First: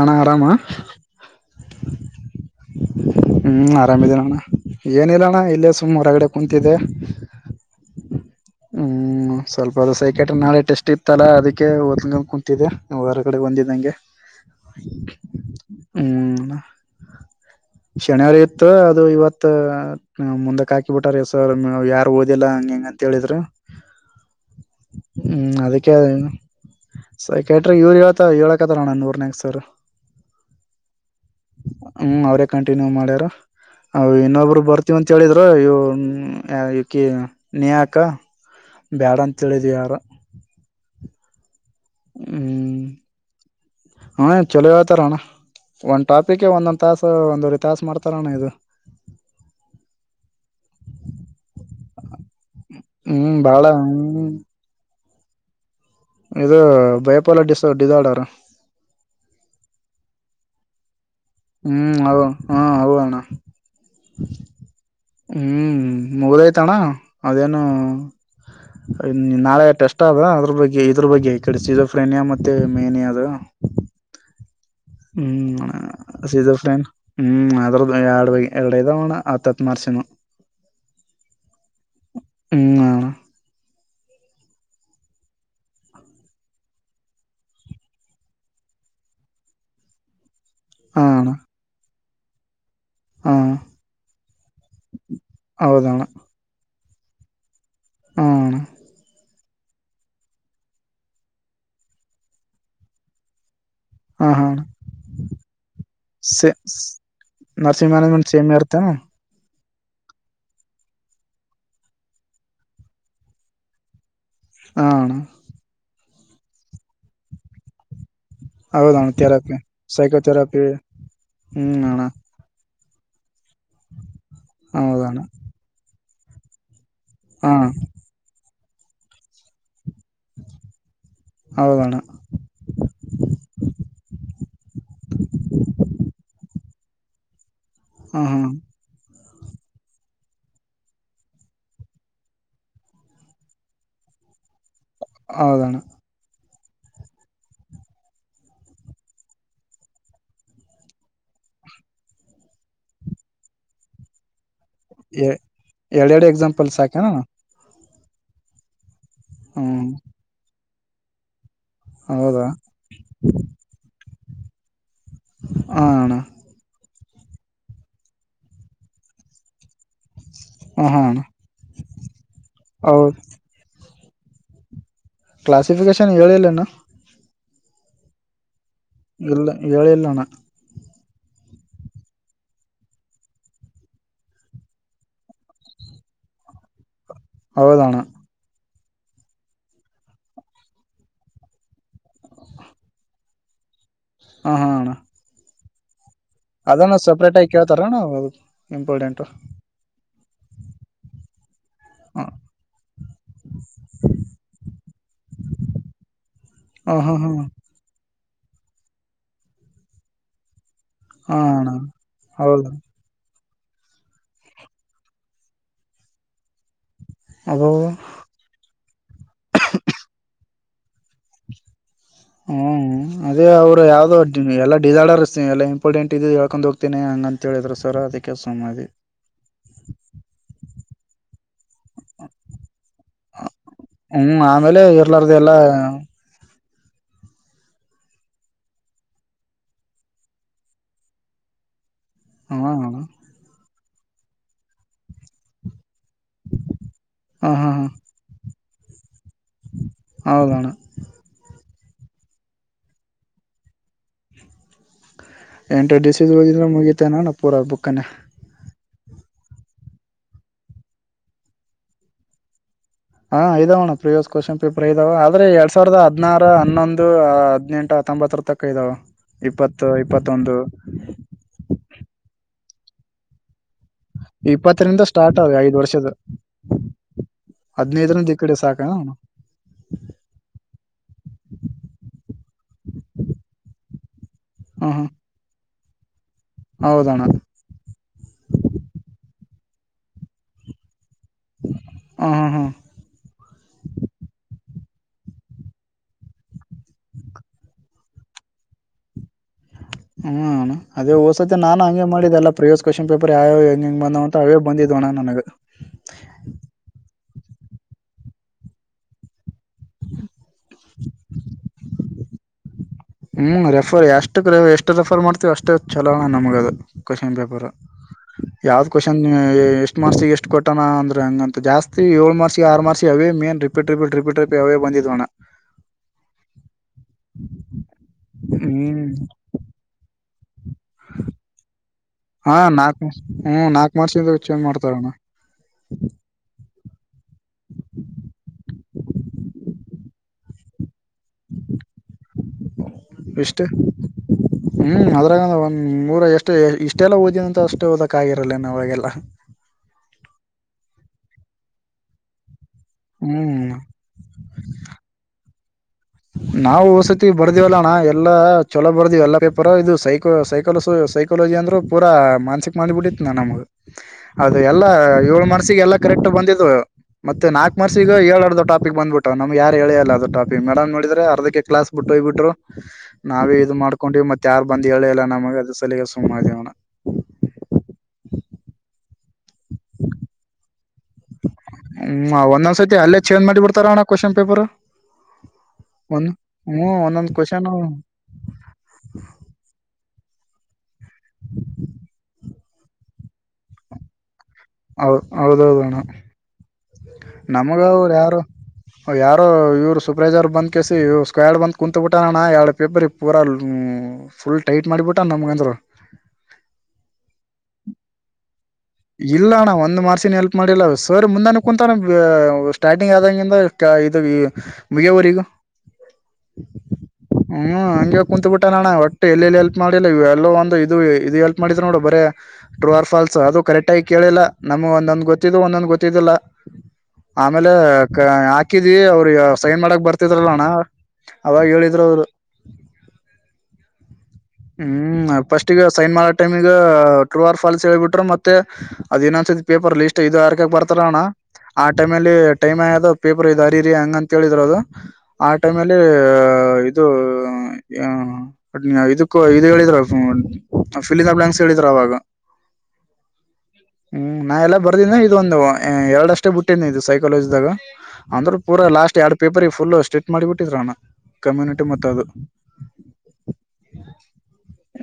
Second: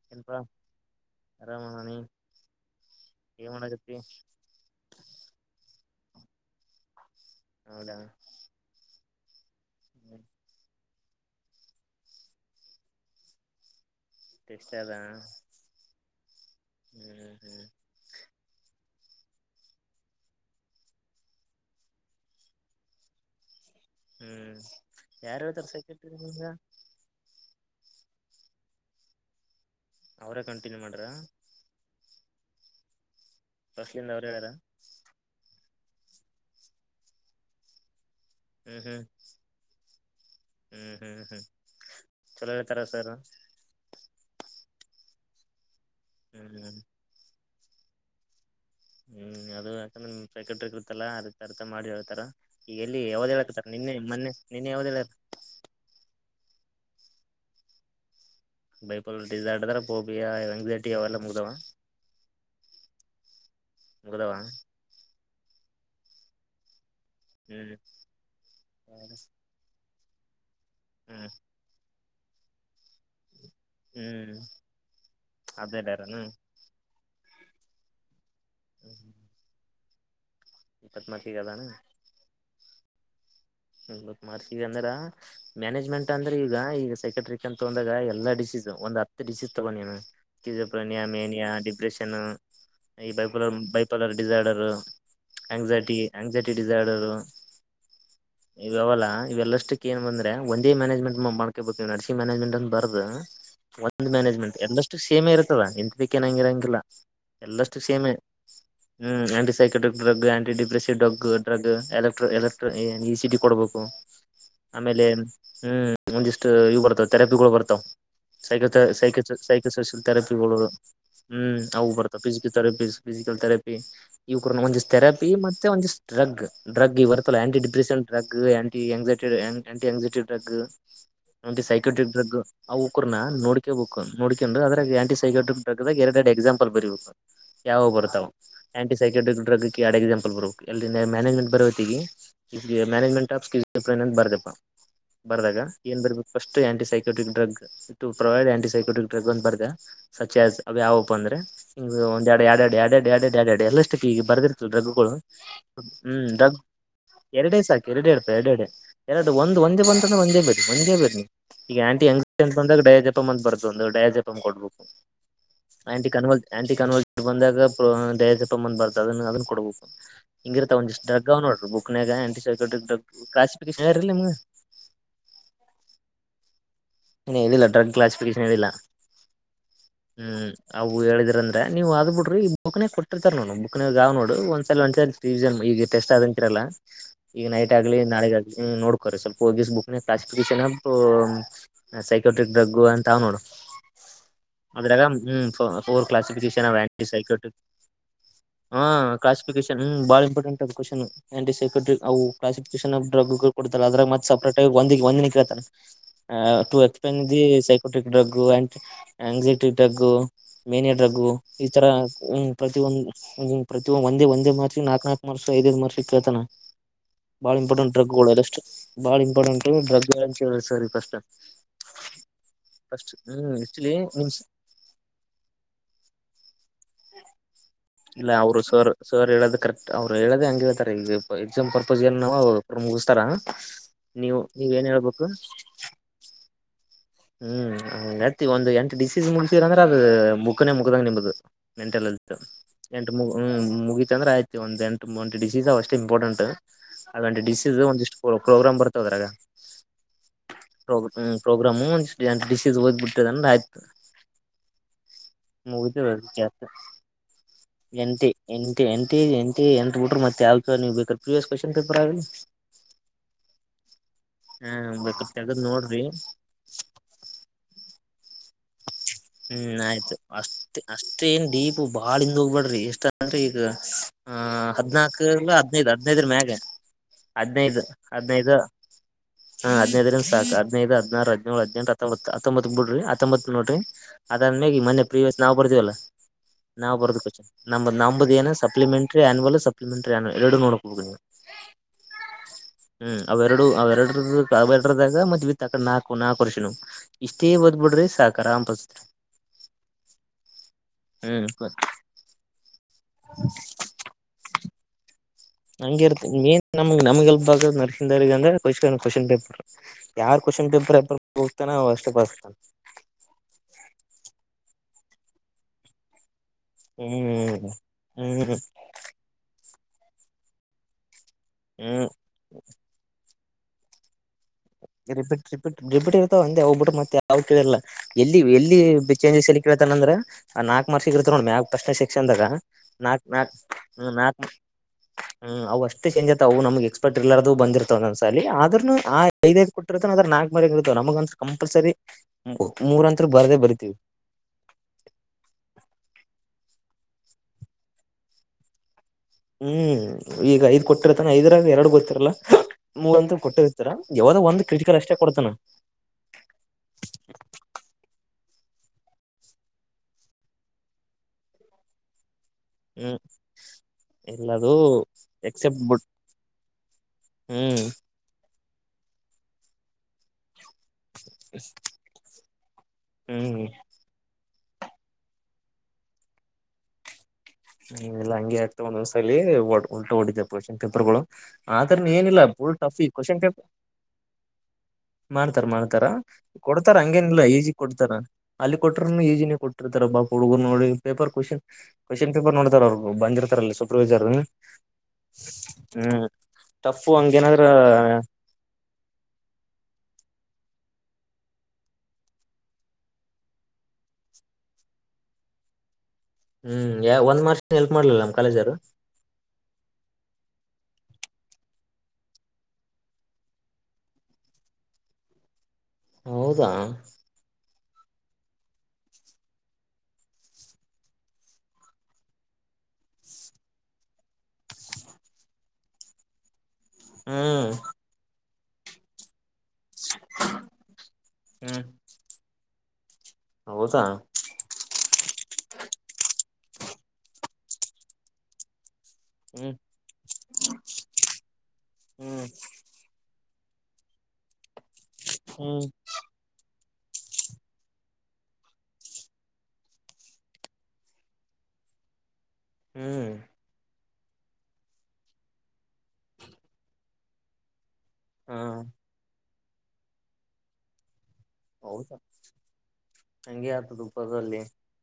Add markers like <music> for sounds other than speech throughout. ಅಣ ಏನ್ಪಾ ಹರಾಮಾ. ಆರಾಮ ನೀ ಏನ್ ಹ್ಮ್ ಮಾಡಕತ್ತಿ ಆರಾಮಿದೆನಣ್ಣ ಏನಿಲ್ಲ ಅಣ್ಣ ಇಲ್ಲೇ ಸುಮ್ಮ್ ಹೊರಗಡೆ ಕುೂಂತಿದ್ದೆ. ಹೌದಾ. ಸ್ವಲ್ಪ ಅದ ಹ್ಮ್ ಸೈಕಟ್ ನಾಳೆ ಟೆಸ್ಟ್ ಇತ್ತತಲ್ಲ ಅದಕ್ಕೆ ಒದಕ ಕುಂತಿದೆ ಹೊರ ಗಡೆ ಬಂದಿದಂಗೆ. ಟೆಸ್ಟ ಅದ ಹ್ಮ್ ಹ್ಮ್ ಹ್ಮ್ ಶನಿವಾರ ಇತ್ತು. ಅದು ಇವತ್ ಮುಂದಕ್ ಹಾಕಿ ಬಿಟಾರ ಸರ ಯಾರು ಓದಿಲ್ಲಾ ಹಂಗ ಹೆಂಗ ಅಂತ ಹೇಳಿದ್ರರ. ಹ್ಮ್ ಯಾರ <unintelligible> ಥೇಟರ ಇವ್ರು ಹೇಳತರಾ ಹೇಳಕತರಣ ನೂರ್ ನಾಯಕ್ ಸರ್. ಅವರೆ ಕಂಟಿನ್ಯೂ ಮಾಡ್ರ. ಹ್ಮ್ ಅವ್ರೇ ಕಂಟಿನ್ಯೂ ಮಾಡ್ಯಾರ ಅವು ಫಸ್ಟ್ಲಿಂದ ಅವ್ರ ಹೇಳ್ಯಾರ ಇನ್ನೊಬ್ರು ಬರ್ತಿವಂತ ಹೇಳಿದ್ರ ಇವ. ಹ್ಮ ಇಕಿ ನೇಹಾಕ. ಹ್ಮ್ ಹ್ಮ್ ಬ್ಯಾಡ ಅಂತ ಹೇಳಿದವಿ ಯಾರ. ಹ್ಮ್ ಹ್ಮ್ ಹ್ಮ್ ಚಲೋ ಹೇಳತರ ಸರ್. ಹಾ ಚಲೋ ಹೇಳ್ತಾರಣ್ಣ ಒಂದ ಟಾಪಿಕ್ ಹ್ಮ್ ಒಂದೊಂದ್ ತಾಸ ಒಂದವರಿ ತಾಸ ಮಾಡ್ತಾರಣ್ಣ ಇದ. ಹ್ಮ್ ಅದು ಯಾಕಂದ್ರ ಸೆಕ್ರೆಟ್ರಕ್ ಇರ್ತಲ್ಲ ಅದ ಅರ್ತ ಮಾಡಿ ಹೇಳ್ತಾರ ಈಗ ಎಲ್ಲಿ ಯಾವ್ದ ಹ್ಮ್ ಬಾಳ ಹೇಳಕತರ. ನಿನ್ನೇ ಮೊನ್ನೆ ಹ್ಮ್ ನೀನ್ನೇ ಯಾವದ ಹೇಳ್ಯರ. ಇದು ಬಯಪಾಲಡಿಸಾರ್ಡರ್ ಬೈಪಲ್ಡಿಸ್ ಆಡಿದ್ರ ಬೋಬಿಯ ಎಂಗ್ಸೈಟಿ ಅವೆಲ್ಲ. ಮುಗ್ದವ ಹ್ಮ್ ಹೌ ಹ್ಮ ಅವುಣ್ಣ ಮುಗದಾವ. ಹ್ಮ್ ಮುಗ್ದೈತಣ ಅದೇನು ಹ್ಮ್ ನಾಳೆ ಟೆಸ್. ಕೊಟ್ಟದ ಅದ್ರ ಬಗ್ಗೆ ಇದ್ರ ಹ್ಮ್ ಬಗ್ಗೆ ಕಡಿಸಿ ಇ ಫ್ರೆನಿಯ ಮತ್ತ ಮೇಹನಿ ಅದ. ಹ್ಮ್. ಅದ ಹೇಳ್ಯಾರನ ಹ್ಮ್ ಸೀಸನ್ ಟೈಮ್ ಹ್ಮ್ ಅದ್ರದ್ದು ಎರಡ್ಬಾವಗೆ ಎರಡೇದೇವ ಅಣ್ಣ ಹತ್ತತ ಮಾರ್ಕ್ಸಿನ್ವು. ಇಪ್ಪತ್ನಾಲ್ಕಿಗೆ ಅದಾನ ಹ್ಮ ಅಣ್ಣಾ. ಎಂಬತ್ತು ಮಾಕರ್ಸ ಈಗ ಅಂದ್ರ ಮ್ಯಾನೇಜ್ಮೆಂಟ್ ಅಂದ್ರೆ ಈಗ ಈಗ ಸೆಕ್ರೆಟರಿಕ್ ತೊಂದಾಗ ಎಲ್ಲಾ ಡಿಸೀಸ್. ಒಂದ ಹತ್ತು ಡಿಸೀಸ್ ತಗೊನಿಯಾ ಹಾ <unintelligible> ಅಣ್ಣ ಮೇನಿಯಾ ಡಿಪ್ರೆಷನ್. ಈ ಹಾ ಬೈಪಲರ್ ಬೈಪಲರ್ ಡಿಸರ್ಡರ್ ಆಂಗಸಟಿ ಹೌದಣ್ಣ ಆಂಗ್ಸಾಡ್ ಡಿಸಾರ್ಡರ್. ಜಾಡರು. ಹಾ ಅಣ್ಣ ಇವ ಅವಲ್ಲ ಇವೆಲ್ಲಷ್ಟಕ್ಕ ಏನ್ ಬಂದ್ರೆ ಒಂದೇ ಮ್ಯಾನೇಜ್ಮೆಂಟ್ ಮಾಡ್ಕೇಬೇಕು ಇವ್ ನರ್ಸಿಂಗ್ ಮ್ಯಾನೇಜ್ಮೆಂಟ್ ಅ. ಬಾರದು <inaudible> ಒಂದು ಹಾ ಹಾ ಮ್ಯಾನೇಜ್ಮೆಂಟ್ ಅಣ್ಣ ಎಲ್ಲಷ್ಟು ಸೇಮೇ ಇರುತ್ತದ ಇಂತದಕೆ ಏನಗಿಲಾ ಸೆ ಹನಂಗೀರಲ್ ಎಲ್ಲಷ್ಟು ನರ್ಸಿಂಗ್ ಸೇಮೆ. ಮ್ಯಾನೇಜ್ಮೆಂಟ್ ಸೇಮ್ ಇರ್ತೇನ ಹ್ಮ್ <unintelligible> ಕ್ drug aunty ಡಿಪ್ರೆಸಿ drug drug electricity ಕೊಡಬೇಕು. ಹಾ ಆಮೇಲೆ ಅಣ್ಣ ಹ್ಮ್ ಒಂದಿಷ್ಟು ಇವು ಬರ್ತಾವ ಥೆರಪಿಗಳು ಬರ್ತಾವ. ಸೈಕಚಾ ಹೌದಣ್ಣ ಸೈಕಚ ಥೆರಪಿ ಸೈಕಚ ಸೋಸಿಯಲ್ ಥರಪಿಗಳು ಸೈಕೋಥೆರಪಿ ಹ್ಮ್ ಅವು ಬರ್ತಾವ ಫಿಸಿಕಲ್ ಥೆರಪಿಸ. ಫಿಸಿಕಲ್ ಥೆರಪಿ ಇವು ಕೂರಂದ ಒಂದಸ್ ಹೌದಣ್ಣ ಥೆರಪಿ ಮತ್ತೆಂದಸ್ ಡ್ರಗ್ ಡ್ರಗ್ಗ ಇರ್ತಲ್ಲ ಹಾ ಆಂಟ. <unintelligible> ಒ ಹೌದಣ್ಣ ಸೈಕೋಟ್ರಕ್ಡ್ರಗ್ ಅವಕರ್ನ ನೋಡಿ ಕಬೇಕು ನೋಡೊಂಡು ಅದ್ರೆ ಆಂಟಿ ಸೈಕೋಟ್ರ್ಯಾಕಡ್ರಗ ಎರೆಡ ಎರಡ ಎಕ್ಸಾಪಲ. ಬರಿಬೇಕ ಯಾವ ಬರ್ತಾವ ಹ್ಮ್ ಹ್ಮ್ ಆಂಟಿ ಸೈಕಟಿಕ ಡ್ರಗ್. ಡ್ರಗಕ ಎಕ್ಸಾಂಪಲ್ ಬರಬೇಕು ಮ್ಯಾನೇಜ್ಮೆಂಟ್ ಬರವತ್ತಗಿ. ಮ್ಯಾನೇಜ್ಮೆಂಟ್ ಆಫ <unintelligible> ಬರದಪ ಬರ್ದಾಗ ಹೌದಣ್ಣ ಏನ್ ಬರ್ಬೇಕು ಫಸ್ಟ್. ಇ aunty psychotic drug to provide aunty psychotic drug ಅಂತ ಬರ್ದೆ ಸಚ್ ಆಜ್ ಯಾವಪ್ಪ ಅಂದ್ರೆ. ಇ ಒಂದ ಎಡ ಆಡ್ಯಾಡೆ -ಆಡ್ಯಾಡ -ಆಡ್ಯಾಡ -ಆಡ್ಯಾಡ ಎಲಸ್ಟಿಕ ಈಗ ಬರ್ದರತಿಲ. ಡ್ರಗಗಳು ಎ ಎರಡೆರಡು ಹ್ಮ್ ಡ್ರಗ್ ಎಕ್ಸಾಂಪಲ್ ಸಾಕೇನಣ್ಣ ಎರಡೆ ಸಾಕು ಎರಡೆ ಎರಡೆರಡೆ. ಎರಡು ಒಂದು ಒಂದೇ ಹ್ಮ್ ಬಂದದ ಒಂದೇ ಬರಿ ಒಂದೇ ಬರಿ. ಈಗ ಆಂಟಿಂಗ ಹೌದಾ ಅಂತ ಬಂದಾಗ ಡಯಾಜೆಪಮ್ ಅಂತ ಬರ್ದುು ಒಂದು ಡಯಾಜೆಪಮ್ ಕೊಡ್ಬೇಕು. ಹಾ ಆಂಟಿ ಅಣ್ಣ ಕನ್ಲವ ಆಂಟಿ ಕನ್ಲವ ಬಂದಾಗ ಡಯಸ ಬಂದ ಬರ್ತದನ್ನ ಅದನ್ ಕೊಡ್ಬೇಕು ಹಿಂಗಿರ್ತಾವ ಹ್ಮ್ ಒಂದಸ್ ಹಾ ಅಣ್ಣ ಡ್ರಗ್ ಅವ್ ನೋಡು. ಆಂಟಿಸೆಪ್ಟಿಕ್ ಹೌದು ಕ್ಲಾಸ ಫಿಸಹೇಳ್ಯರಯಿಲ್ಲ ನಿಮಗ. ಕ್ಲಾಸಿಫಿಕೇಶನ್ ಹೇಳಿಲ್ಲ ಇನ್. ನು ಇಲ್ಲಡಗ್ ಕ್ಸಫಿಕೇಶನ್ ಏನಿಲ್ಲ ಇಲ್ಲ ಹೇಳಿಲ್ಲಣ್ಣ ಅವು ಹೇಳಿದ್ರ ಅಂದ್ರೆ ನೀವು ಅ ಆದ್ ಬಿಡ್ರಿ ಈ ಬುಕ್ನ ಕೊಟ್ಟರ್ತಾರ ನೋಡ್ ಬುಕ್ವ್ ನೋಡು ಒಂದಸಲ ಒಂದಸ ಈಗ ಟೆಸ್ಟ್ ಆದಂತಿರಲ್ಲ ಈಗ ನೈಟ್ ಆಗ್ಲಿ ಹೌದಣ್ಣ ನಾಳೆಗ ಆಗ್ಲಿ ನೋಡ್ಕೋರಿ ಸ್ವಲ್ಪಿಸ್ ಬುಕ್ ನ ಕ್ಲಾಸಿಫಿಕೇಶನ್ ಹ ಸೈಕೋಟ್ರಿಕ್ ಡ್ರಗ್ಗು ಅಂತಾವ ನೋಡು ಹಾ ಹಾ ಅಣ್ಣ ಅದ್ರಾಗ ಹ್ಮ ಕ್ಫ ಹ ಕ್ಲಾಸಿಫಿಕನ್ ಹ ಅದನ್ನ ಸಪ್ರೇಟ್ ಆಗಿ ಕೇಳ್ತಾರಣ್ಣ ಅದು ಇಂಂ ಇಂಪಾರ್ಟೆಂಟ್ ಹಾ ಕ್ಲಾಸಿಫಿಕೇಶನ್ ಡ್ರಗ್ ಕೊಡ್ತಲ್ಲ ಅದ್ರಾಗ ಮತ್ತೆ ಸಪ್ರೇಟ್ ಆಗ ಒಂದ ಒಂದಿನ ಇೇತ ಹಾ ಟವೆಲ್ತ್ ಹಾ ಪೈನ್ ಹಾ ಇ ಸೈಕೋಟಿಕ್ ಡ್ರಗ್ ಅಂ ಎಂಗಸೈಟಿಕ್ ಡ್ರಗ್ ಮೇನ ಡ್ರಗ್ಗು ಅಣ್ಣ ಈಥರ ಹೌದು ಪ್ರತಿಯೊಂದು ಪ್ರತಿಿಯ ಒ ಒಂದೇ ಒಂದೇ ಮಾರ್ಷಿ ನಾಕಕ್ ನಾಕುರ್ಷ ಐದೈದ್ ಮರ್ಷಕ್ಕೆ ಕೇಳ್ತನ ಬಾಳ ಅದು ಇಂಪಾರ್ಟೆಂಟ್ ಡ್ರಗ್ಗಳು ಅಷ್ಟಟ್ ಬಾಳ ಇಂಪಾರ್ಟೆಂಟ್ ಡ್ರಗ್ ಗಳ ಹೇಳ ಸರ್ ಈಸ್ ಹ್ಮ್ ಅದೇ ಹ್ಮ್ ಅವರು ಆಕ್ಚುಲಿ ಯಾವ್ದ ನಿಮ್ ಎಲ್ಲ ಡಿಸಾರ್ಡರ್ಸ್ ಎಲ್ಲ ಇಂಪಾರ್ಟೆಂಟ್ ಇದ ಹೇಳ್ಕೊಂಡ್ ಹೋಗ್ತೇನೆಿ ಹಂಗ ಅಂತ ಹೇಳಿದ್ರರು ಇಲ್ಲ ಅವ್ರು ಸರ್ ಸರ್ ಹೇಳೋದ ಕರೆಕ್ಟ್ ಅವ್ರು ಹೇಳೋದ ಹಂಗಿಳ್ತಾರೆ ಈಗ ಎಕ್ಸ್ ಪರ್ಪಸ್ ಎ ನ ಮುಗಿಸ್ತಾರ ನೀವು ಹ್ಮ್ ನೀವ ಆಮೇಲೆ ಏನ್ ಹೇಳ್ಬೇಕು ಇರ್ಲಾರ್ದ <inaudible> ಎಲ್ಲ ಹ್ಮ್ ನಡ್ತಿ ಒಂದ ಎಂಟು ಡಿಸೀಸ್ ಮುಂತೀರಂದ್ರೆ ಅದ ಮುಖನೆೇ ಮುಗದಂಗ ನಿಂಬದು ಮೆಂಟಲ್ ಎಲ್ತ್ ಹ್ಮ ಅಣ್ಣ ಎಂ ಮುಗ ಮುಗಿತುಂದ್ರ ಆಯ್ತಿ ಒಂದ್ ಎಂಟ್ ಡಿಸೀಸ್ ಅಷ್ಟ ಷ್ಟ ಇಂಪಾರ್ಟೆಂಟ್ ಅದೆ ಹ ಹಾ ಡಿಶ್ಸ್ ಹಾ ಒಂದಿಷ್ಟ ಪ್ರೋಗ್ರಾಮ್ ಬರ್ತಾವ ಅ್ರಾಗ ಹೌದಣ್ಣ ಪ್ರ ಪ್ರೋಗ್ರಾಮ ಹ ಡಶಸ್ ಹದ್ಬ ಬಿಡ್ತದಂದ್ರೆ ಆಯ್ತು ಎಂಟ ಡಿಸ ಹ್ರ ಮುಗಿತಾನ ಪೂರ ಬಕ್ ಎಟ ಎ ಎಂತ ಎಂತ ಎಂತ ಎಂತ ಬಿಟ್ರರು ಮತ್ತ ಯಾವ ಚ ನೀವು ಬೇಕ ಪ್ರೀವಿಯಸ್ ಕ್ವೆಶನ್ ಪೇಪರ್ ಆಗಲಿ ಹಾ ಇದಾವಣ್ಣ ಪ್ರೀವಿಯಸ್ ಕ್ವಶನ್ ಹ ಪೇಪರ್ ಇದಾವೆ ಬೇಕ ಆದ್ರೆ ತೆಗದ್ ಎರಡ್ ಸಾವಿರದ ನೋಡ್ರಿ ಹದ್ಾರು ಹನ್ನೊಂದು ಹದ್ನೆಂಟು ತಂಬತ್ರ ತ ಹ್ಮ್ ಆಯ್ತು ಅಷ್ಟ ಅಷ್ಟೇ ಏನ್ ಡೀಪು ಬಾಳಿಂದ ಹಬಡ್ರಿ ಎಷ್ಟ್ರರಿ ಈಗ ಅದ್ರು ಇಪ್ಪತ್ತರಿಂದ ಸ್ಟಾರ್ಟ್ ಹದ್ನಾಕಲ್ಲ ಅವ ಐದ್ ಹದ್ನೈದು ವರ್ಷದ ಹದ್ನೈದರ ಮ್ಯಾಗ ಹದ್ನೈದು ಹದ್ನೈದರಿಂದ ಈ ಕಡೆ ಹದ್ನೈದು ಸಾಕ ಅಣ್ಣ. ಹಾ ಹದ್ದರಿಂದ ಸಾಕ ಹದಿನೈದು ಹದಿನಾರು ಹದಿನೇಳ ಹದಿನಂ ಹೊಂಬ ಹೊಂಬತ್ತತ್ ಬಿಡ್ರಿ ಹತ್ತೊಂಬತ್ ನೋಡ್ರಿ ಅದ್ರ ಮೇ ಹ್ಮ್ ಮೊೆ ಹ್ಮ್ ಪ್ರೀವಿಯಸ್ ನಾ ಬರ್ವಲ್ಲ ನಾವು ಬರದು ಹೌದಣ್ಣ ಕ ನ ನಂಬದು ಏನ ಸಪ್ಲಿಮೆಂಟರಿ ಆನಲ್ ಸ ನಿ ಮಂತ್ರ ನಾನ ಎರಡು ನೋಡ್ ಹೋಗ ನೀವು ಹ ಹಾ ಹಾ ಎರಡು ಅವ ಎರಡಡದಾಗ ಮತ್ ವಿತ್ ಆಕ ನಾಕು ನಾಕ ವರ್ಷ ಇಷ್ಟೇ ಓದ್ಬ ಬಿಡ್ರಿ ರಾಮ್ ಪ <inaudible> ಹ್ ಅಣ್ಣ ಅದ ಓಸತ್ತೆ ಹ್ಮ್ ನಾನು ಹಂಗೆ ಮಾಡಿದೆಲ್ಲ ಪ್ರಿಯಸ್ ಕ್ವೆಶ್ನ್ ಪೇಪರ್ ಯಾವ ಹೆಂಗೆ ಹೆಂ ಬಂದಾವ ಅಂತ ಅವೇ ಬಂದಿದ್ದ ಅಣ್ಣ ನನಗೆ ಹಂಗ ಇರ್ತ ಮನ್ ನಮಗ್ ನಮ್ಗೆಲ್ ಬಾಗ ನರ್ಸಿದಗ ಅಂದ್ರೆ ಕ್ವಶನ್ ಪೇಪರ್ ಯಾರ್ ಕ್ವೆಶ್ಚನ್ ಪೇಪರ್ <unintelligible> ಅವಾ ಅಷ್ಟೆ ಪಾಸ್ ಆಯ್ತನ್.. ಹ್ಮ್.. ರೆಫರ್ ಎಷ್ಟಕ್ ಎಷ್ಟು ರೆಫರ್ ಮಾಡ್ತೀವಿ ಅಷ್ಟ ಚಲೋಣ ನಮಗ... ಕ್ವೆಶ್ಚನ್ ಪೇಪರ್. ಹ್ಮ್ ಹ್ಮ್ ಯಾವ್ದ್ ಕ್ವೆಶ್ಚನ್ ಎಷ್ಟ್ ಮಾರ್ಕ್ಸ್ಗ್ ಎಷ್ಟು ಕೊಟ್ಟೋಣ ಅಂದ್ರ... ಹಂಗ ಅಂತ ಜಾಸ್ತಿ ಹ್ಮ್ ಏಳು ಮಾರ್ಕ್ಸ್ಗ್ ಆರ ಮಾರ್ಕ್ಸ್ಗ್ ಅವೇ ಮೇನ್ ರಿಪೀ ರಿಪೀಟ್.... ರಿಪೀಟ್ ಅವೇ ಬಂದಿದ್ವಣ್ಣ ರಿಪಿಟ್ ರಿಪಿಟ್ ರಿಪಿಟ್ ಇರ್ತಾವ ಒಂದೆ ಅವ್ ಬಿಟ್ಟ ಮತ ಯಾವ್ ಕೇಳಲ್ಲ...... ಎಲ್ಲಿ ಎಲ್ಲಿ ಹ್ಮ್ <unintelligible> ನಾಲ್ಕು ಮಾರ್ ಸಿಗ ಇರ್ತದ ನೋಡ್ ಮ್ಯಾಗ್ ಫರ್ಸ್ಟ್ನೇ ಸೆಕ್ಷನದಾಗ ಹಾ ನಾಕ್ ನಾಕ್ ಹ್ಮ್.. ನಾಕ..... ಮಾರ್ಕ್ಸಿಂದ ಚೇಂಜ್ ಮಾಡ್ತಾರಣ್ಣ ಹ್ಮ್ ಅವು ಅಷ್ಟೇ ಚೇಂಜ್ ಆಯತ ಅವು ನಮಗ್ ಎಸ್ಪಿಎಕ್ಟ್ ಇಲ್ಲರಾರದು ಬಂದಿರ್ತವ ಒಂದೊಂದ್ ಸಾಲಿಹಿ ಆದ್ರೂ... ಆ ಐದ ಐದ್ ಕೊಟ್ಟಿರ್ತಾನ್ ಅದ್ರ ನಾಕ್ ಇಷ್ಟೇ <unintelligible> <unintelligible> ಹ್ಮ್ ಅದ್ರಾಗಂದ ಒಂದ್ ಮೂರ ಎಷ್ಟು ಇಷ್ಟೆಲ್ಲ ಓದಿನಂತ ಅಷ್ಟ ಓದಕ್ ಆಗಿರಲೆಂ ಅವಾಗೆಲ್ ಹ್ಮ್ ಮೂ ಅಂತ ಹ್ಮ್ ಕೊಟ್ಟಿರ್ತಾರ ಯಾವದೋ ಒಂದು ಕ್ರಟಿಕಲ್ ಅಷ್ಟೇ ಕೊಡ್ತಾನ ನಾವು ವಸತಿ ಬರ್ದಿವಲ್ಲಣ್ಣ ಎಲ್ಲಾ ಚಲೋ ಬರ್ದ್ ಎಲ್ಲಾ ಪೇಪರ್ ಇದು ಸೈೋ ಸೈಕಲ ಸೈಕೋಲಜಿ ಅಂದ್ರೂ ಪೂ ಹ್ಮ್ ಮಾಡಂದಿಬಿಟ್ಟಿತ್ತು ನ ನಮಗ ಅದು ಎಲ್ಲದು ಎಲ್ಲಾ ಏಳ ಮಾರ್ಕ್ಸ್ಗ್ ಎಕ್ಸೆಪ್ಟ್ ಎಲ್ಲಾ ಬಿಟ್ ಕರೆಕ್ಟ್ ಬಂದಿದ್ದು ಮತ್ತೆ ನಾಕ್ ಹ್ಮ್ ಮಾರ್ಕ್ಸ್ಗ್ ಹೇಳರ್ದ್ ಟಾಪಕ್ ಬಂದ್ಬಿತಾವ್ ನಮ್ಗ್ ಯಾರ ಹೇಳೇ ಇಲ್ಲಾ ಆ ಟಪಕ್ ಅರ್ಧಕ್ಕೆ ಕ್ಲಾಸ್ ಬಿಟ್ಟು ಹೋಗ್ಬ ಬಿಟ್ರು ನಾವೇ ಹ್ಮ್ ಇದ ಯಾರು ಬಂದ ಹೇಳೆಲ್ಲಾ ನಮಗ ಅದು ಸಲೆಗೆ ಸುಮ್ ಆದೇವ್ ನಾವ್ ಹ್ಮ ಎಲ್ಲಾ ಹಂಗೆ ಅಯ್ತ್ತುದ್ ಒಂದೊಂದ್ಸಲಹಿ ಸಲಿ ಉಲ್ಟಾ ಹೊಡೀತಾಡ್ ಪೇಪರ್ಗಳು ಆದ್ರ ಹ್ಮ್ ಏನಿಲ್ಲ ಫುಲ್ ಒಂದೊಂದ್ಸತಿ ಟಫ್ ಈ ಅಲ್ಲೇ ಕ್ವಶನ್ ಚೇಂಜ್ ಮಾಡಿ ಪೇಪರ್ ಬಿಡ್ತಾರ ಅಣ್ಣ ಕ್ವಶನ್ ಪೇಪರ್ ಮಾಡ್ತಾರ ಮಾಡ್ತಾರ ಒಂದ್ ಹ್ಮ್ ಕೊಡ್ತಾರ ಒಂದೊಂದ್ ಹಂಗೇನಿಲ್ಲ ಕ್ವಶನ್ ಈಜಿ ಕೊಡ್ತಾರ ಅಲ್ಲಿ ಕೊಟರುನು ಈಜಿನ ಕೊಟ್ಟಿರ್ತಾರ ಹುಡುಗು ನೋಡಿ ಪೇಪರ್ ಕ್ವಶನ್ ಕ್ವೆಶನ್ ಪೇಪರ್ ನೋಡ್ತಾರ್ ಅವರ ಬಂದಿರ್ತಾರ್ ಅಲ್ಲಿ ಸೂಪರ್ವೈಸರ್ ಹ್ ಹೌಹೌದಣ್ಣ ಹ್ಮ್ ಟಫ್ ಹಂಗೇನಾದ್ರ ನಮಗ ಅವರು ಯಾರು ಯಾರೋ ಇವರು ಸೂಪರ್ವೈಸರ ಸ್ಕ್ವಯಡ್ ಬಂದ್ ಕುಂತಬಿಟ್ಟಣ್ಣ ಎರಡು ಪೇಪರ್ ಪೂರ ಫುಲ್ ಟೈಟ್ ಮಾಡಿಬಿಟ್ಟಣ ನಮಗ್ ಹ್ಮ ಇಲ್ಲ ಅಣ್ಣ ಒಂದ್ ಮಾರ್ಕ್ಸ್ಗ್ ಹೆಲ್ಪ್ ಮಾಡಿಲ್ಲ ಸರ್ ಮುಂದಾನ ಕುಂತಾನ ಸ್ಟಾರ್ಟಿಂಗ್ ಆದಂಗಂದ ಇದು ಮುಗವರಿಗು ಹೌದಾ ಹ್ಮ್ ಹಂಗಗೆ ಕುೂಂತು ಬಿಟ್ಟ ನಣ್ಣ ಒಟ್ಟು ಎಲ್ಲಿೆಲ್ಲಿ ಎಲ್ಪ್ ಮಾಡಿಲ್ಲ ಎಲ್ಲೋ ಒಂದು ಇದು ಇದು ಹೆಲ್ಪ್ ಮಾಡಿದ್ರ ನೋಡು ಬರೇ ಟ್ರೂ ಓರ್ ಫಾಲ್ಸ್ ಅದು ಹ್ಮ್ <unintelligible> ಹಾಕ್ಕಿದೀ ಅವ್ರ ಸೈನ್ ಮಾಡಕ್ ಬರ್ತಿದ್ ಹ್ಮ್ ಹೌದಾ ಈಗ ಟ್ರರ್ ಫಾಲ್ಸ್ ಹೇಳ್ಬಿಟ್ರ ಮತ್ತೆ ಅದ ಇನ್ನೊಂದ್ಸರ್ತಿ ಹ್ಮ್ ಪೇಪರ್ ಲಿಸ್ಟ್ ಆ ಟೈಮ್ಲ್ಲಿ ಹ್ಮ್ ಟೈಮ್ ಆಯ ಹೆಂಗ ಅಂತ ಹೇಳಿದರು ಅದು ಆ ಟೈಮ್ ಹ್ಮ್ ಅಲ್ಲಿ ಇದು ಇ ಇದು ಹೇಳಿದ್ರ ಫಿಲನ್ ಬಲ್ಯಾಂಕ್ಸ್ ಹೇಳಿದ್ರ ಅವಾಗ ಹ್ಮ್ ಹ್ಮ್ ನಾ ಎಲ್ಲ ಬರ್ದಿನ ಇದೊಂದು ಎರಡಷ್ಟೇ ಬಿಟ್ಟನಿ ಇದು ಸೈಕಾಲಜಿದಾಗ ಹಾ ಅಂದ್ರ ಪೂರ ಲಾಸ್ಟ್ ಎರಡ್ ಪೇಪರ್ ಫುಲ್ ಸ್ಟಿಚ್ ಮಾಡಿಬಿಟ್ಟಿದ್ರಣ್ಣ ಹೌದ ಹಗೆ ಆತ ದುಪಾರ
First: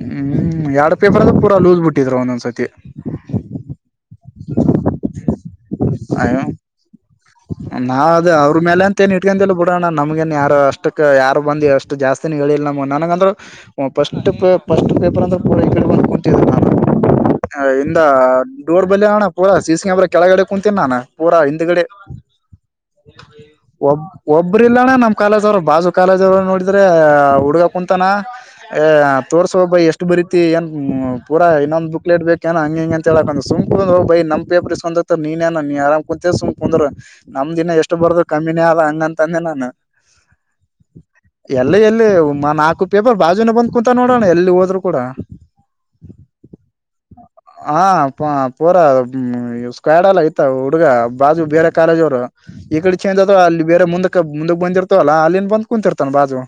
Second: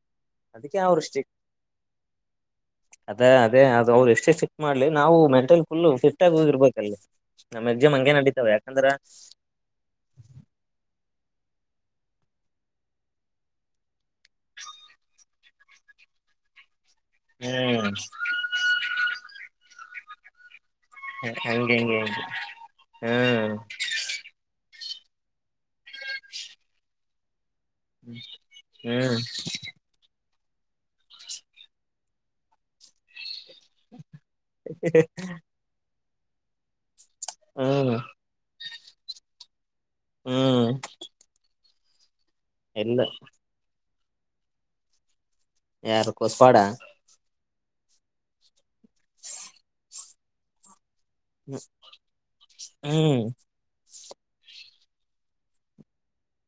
ಹ್ಮ್ ಎರಡ್ ಪೇಪರ್ ಅದ ಪೂರ ಲೂಸ್ ಬಿಟ್ಟಿದ್ ಒಂದೊಂದ್ಸತಿ ಅದೇ ಅದೇ ಅದು ಅವ್ರು ಮಾಡ್ಲಿ ನಾವು ಮೆಂಲ್ ಫುಲ್ ಫಿ ಆಗಿ ಹೋಗಿರ್ಬೇಕಲ್ಲಿ ನಮ್ ಎಕ್ಸಾಮ್ ನಾವ ಹಂಗೆ ಅದ ನಡೀತಾವ ಅವ್ರ ಮೇಲೆ ಯಾಕಂದ್ರ ಅಂತ ಏನ್ ಇಟ್ಕೊಂಡಲ್ಲ ಬಿಡೋಣ ನಮ್ಗನ್ ಯಾರ ಅಷ್ಟಕ್ ಯಾರ ಬಂದ ಅಷ್ಟು ಜಾಸ್ತಿನ ಹೇಳಿಲ್ಲ ನಮ್ಮ ನನಗಂದ್ರ ಪಫಸ್ಟ್ ಪ ಪಫಸ್ಟ್ ಪೇಪರ್ ಅಂದ್ರೆ ಕತ ಹ್ಮ್ ನ ಡೋರ್ ಪೂಾ ಸ ಸಿ ಕಾಮರ ಕೆಳಗಡೆಕ್ಕೆ ಕು ನಾನ ಪೂರ ಹಂಗೆ ಹಿಂದಗಡೆ ಹಂಗೆ ಹಂಗೆ ಹ್ಮ್ ಒ ಒಬ್ರ ಇಲ್ಲಣ್ಣ ನಮ್ ಕಾಲೇಜ್ರು ಬಾಜು ಕಾಲೇಜ್ರು ನೋಡಿದ್ರ ಹುಡುಗ ಕುಂತಾನ ಅ ಹ್ಮ್ ತೋರ್ಸೋ ಒಬ್ಬ ಎಷ್ಟು ಬರೀ ಏನ್ ಪೂರಾ ಇನ್ನೊಂದು ಬುಕ್ಲೇಟ್ ಬೇಕ ಏ ಹಂಗ ಹಿಂಗ ಅಂತ ಹೇಳಕಂದ ಸುಂ ಬೈ ನ್ ಪೇಪರ್ಸ್ಕೊಂಡತ ನೀನ್ಏ ನೀನ್ ಆರಾಮ್ ಕುೂತ ಸುಂದ್ರ ನಮ್ ದಿನ ಹ್ಮ್ ಎಷ್ಟು ಬರದು ಕಮ್ಮಿನೇ ಆದ ಹಂಗಂತಂದೆ ನಾನು ಹ್ಮ್ ಎಲ್ಲ ಎಲ್ಲಿಮ್ಮ ನಾಲ್ಕು ಎಲ್ಲ ಪೇಪರ್ ಬಾಜುನ ಬಂದ್ ಕುೂತ ನೋಡೋಣ ಎಲ್ಲಿ ಹೋದ್ರು ಕೂಡ ಯಾರು ಕೊಸ್ಪಾಡ ಹ ಪ ಪೂರ ಸ್ಕ್ವಾಡ್ ಎಲ್ಲ ಐತ ಹುಡುಗ ಬಾಜು ಬೇರೆ ಕಾಲೇಜ್ರು ಈ ಕಡೆ ಚಂದ್ ಹ್ಮ್ ಅದ ಅಲ್ಲಿ ಬೇರೆ ಮುಂದಕ್ಕೆ ಮುಂದ ಬಂದಿತವಲ್ಲ ಅಲ್ಲಿನ್ ಬಂದ್ ಕುಂತಿರ್ತಾನ ಬಾಜು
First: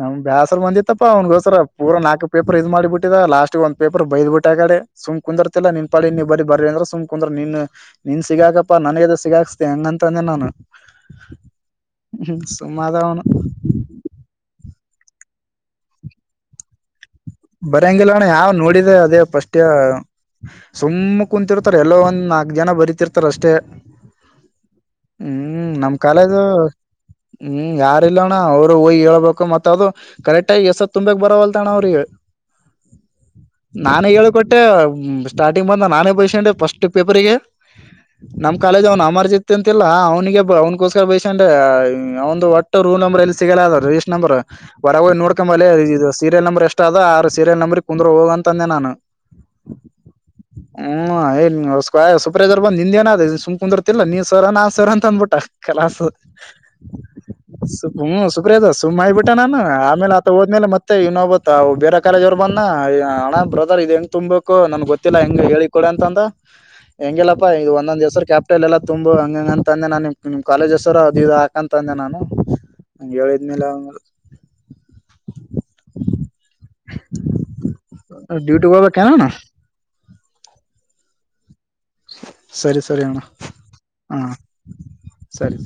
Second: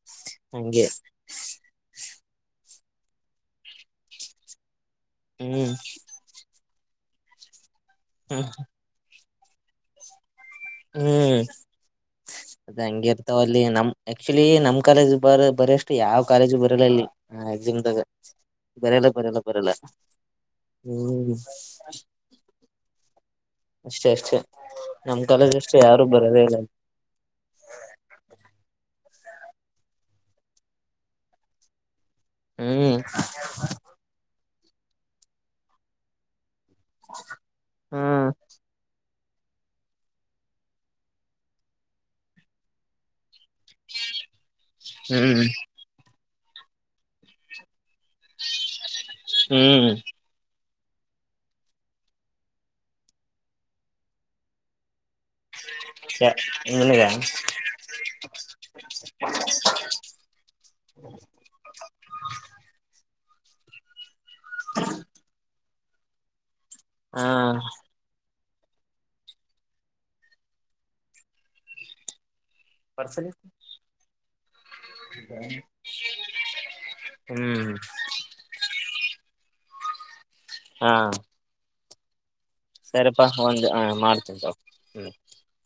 ನಮ್ ಬ್ಯಾಸ್ರ ಹಂಗೆ ಬಂದಿತ್ತಪ್ಪಾ ಅವನ್ಗೋಸ್ರ ಪೂರಾ ನಾಲ್ಕು ಪೇಪರ್ ಇದ ಮಾಡಿ ಬಿಟ್ಟಿದ ಲಾಸ್ಟ್ ಒಂದ ಪೇಪರ್ ಬೈಬಿಟ್ಟಗ ಆಕಡೆ ಸುಮ್ ಕುಂದರ್ತಿಲ್ಲ ಹ್ಮ್ ನಿನ್ ಪಾಡಿಗೆ ನೀ ಬರೀ ಬರೀ ಅಂದ್ರ ಕುಂದ್ರ ನೀನ್ ನೀನ್ ಹ್ಮ್ ಸಿಗಾಕಪ್ಪಾ ನನ್ಗೆದ ಸಿಗಾಕ್ಸ್ತೆ ಹೆಂಗಂತಂದೆ ನಾನು ಹ್ಮ್ ಅದ ಸುಮ್ಮ ಆದ ಹೆಂಗೆ ಅವನು ಇರ್ತಾವ ಅಲ್ಲಿ ನಮ ಆಕ್ಚುಲಿ ನಮ್ ಕಾಲೇಜ್ ಬರ ಬರೀ ಅಷ್ಟು ಯಾವ ಕಾಲೇಜು ಬರಲ್ಲ ಅಲ್ಲಿ ಎಕ್ಸಾಮ್ದಾಗ ಬರಂಗಿಲ್ಲಣ್ಣ ಯಾವ್ ನೋಡಿದೆ ಬರಲ್ಲ ಅದೇ ಬರಲ್ಲ ಫ್ರಿಸ್ಟ್ ಬರಲ್ಲ ಸುಮ್ಮ್ ಹ್ಮ್ ಕುಂತಿರ್ತಾರೆ ಎಲ್ಲೋ ಒಂದ್ ನಾಲ್ಕ್ ಜನ ಬರಿತಿರ್ತಾರ ಅಷ್ಟೇ ಅಷ್ಟೇ ಅಷ್ಟೇ ನಮ ಕಾಲೇಜ ಹ್ಮ್ ಅಷ್ಟೇ ನಮ್ ಯಾರು ಕಾಲೇಜ್ ಬರೋದೇ ಇಲ್ಲ ಹ್ಮ್ ಯಾರಿಲ್ಲಣ್ಣ ಅವ್ರು ಹೇಳ್ಬೇಕು ಮತ್ ಅದು ಕರೆಕ್ಟ್ ಆಗ ಎಸತ್ ತುಂಬಕ್ ಬರವಲ್ತಣ ಅವ್ರಿಗೆ ಹ್ಮ್ ನಾನೇ ಹೇಳ್ಕೊಟ್ಟೆ ಸ್ಟಾರ್ಟಿಂಗ್ ಬಂದ ನಾನೇ ಬಾಯಿಸಿಕೊಂಡೇ ಫ್ರಿಸ್ಟ್ ಪೇಪರ್ಗೆ ಹ್ಮ್ ನಮ್ಮ್ ಕಾಲೇಜ್ ಅವ್ನ ಅಮರ್ಜಿ ಅಂತಿಲ್ಲ ಅವನಿಗೆ ಅವ್ನ್ಗೋಸ್ಕರ ಬೈಸಂಡ ಅವ ಒಂದು ಒಟ್ಟು ರೂಲ್ ನಂಬರ್ ಎಲ್ಲಿ ಸಿಗಲ್ಲ ಅದ ರಿಜಿಸ್ಟರ್ ನಂಬರ್ ಹೊರಗ ಹೋಗಿ ಹ್ಮ್ ನೋಡ್ಕೊಂಡು ಬಾಲೆ ಇದು ಸೀರಿಯಲ್ ನಂಬರ್ ಎಷ್ಟ ಅದ ಸೀರಿಯಲ್ ನಂಬರ್ ಕುಂದ್ರರು ಹೋಗ ಅಂತಂದೆ ನಾನು ಹ್ಮ್ ಹ್ಮ್ ಏ ಸ್ಕ್ರ್ ಸುಪ್ರೇಜವರ್ ಬಂದ್ ನಿಂದ ಏನ ಅದು ಸುಮ್ ಕುಂದಿರ್ತಿಲ್ಲ ನೀನ್ ಸರ್ ಆ ನಾನ್ ಸರ್ ಆ ಅಂತ ಅಂದಬಿಟ್ಟ ಕಲಸು ನಿನಗ ಸು ಹ್ಮ್ ಸುಪ್ರಿವೈಸರ್ ಸುಮ್ಮ್ ಆಗಿಬಿಟ್ಟೆ ನಾನು ಆಮೇಲೆ ಆತ ಹೋದ್ಮೇಲೆ ಮತ್ತೆ ಇನ್ನೊಬತ ಬೇರ ಕಾಲೇಜು ಅವ್ರು ಬಂದ್ನ ಅಣ್ಣ ಬ್ರದರ್ ಇದ್ ಹೆಂಗ್ ತುಂಬ್ಬೇಕು ನನ್ಗ್ ಗೊತ್ತಿಲ್ಲ ಹೆಂಗ್ ಹೇಳಿ ಕೊಡ ಅಂತ ಅಂದ ಹಾ ಹೆಂಗೆಲ್ಲಪ್ಪ ಇದು ಒಂದೊಂದ ಹೆಸರು ಗ್ಯಾಪ್ ಬಿಟ್ಟು ಅಲೆಲ್ಲ ತುಂಬು ಹಂಗಂಗೆ ಅಂತಂದೆ ನಾ ನಾನು ನಿಮ್ ಕಾಲೇಜ್ಸರು ಅದು ಇದು ಹಾಕಂತ ಅಂದೆ ನಾನು ಹಂಗ್ ಹೇಳಿದ್ಮೇಲೆ ಅವನು <inaudible> ಹ್ಮ್ ಡ್ಯೂಟಿಗೆ ಹೋಗಬೇಕು ಏನಣ್ಣ ಹಾ ಸರಿ ಸರಿಯಣ ಸರಿಪಾ ಒಂದ್ ಹಾ ಮಾಡ್ತೀನಿ ತಗೋ ಹ್ಮ್ ಸರಿ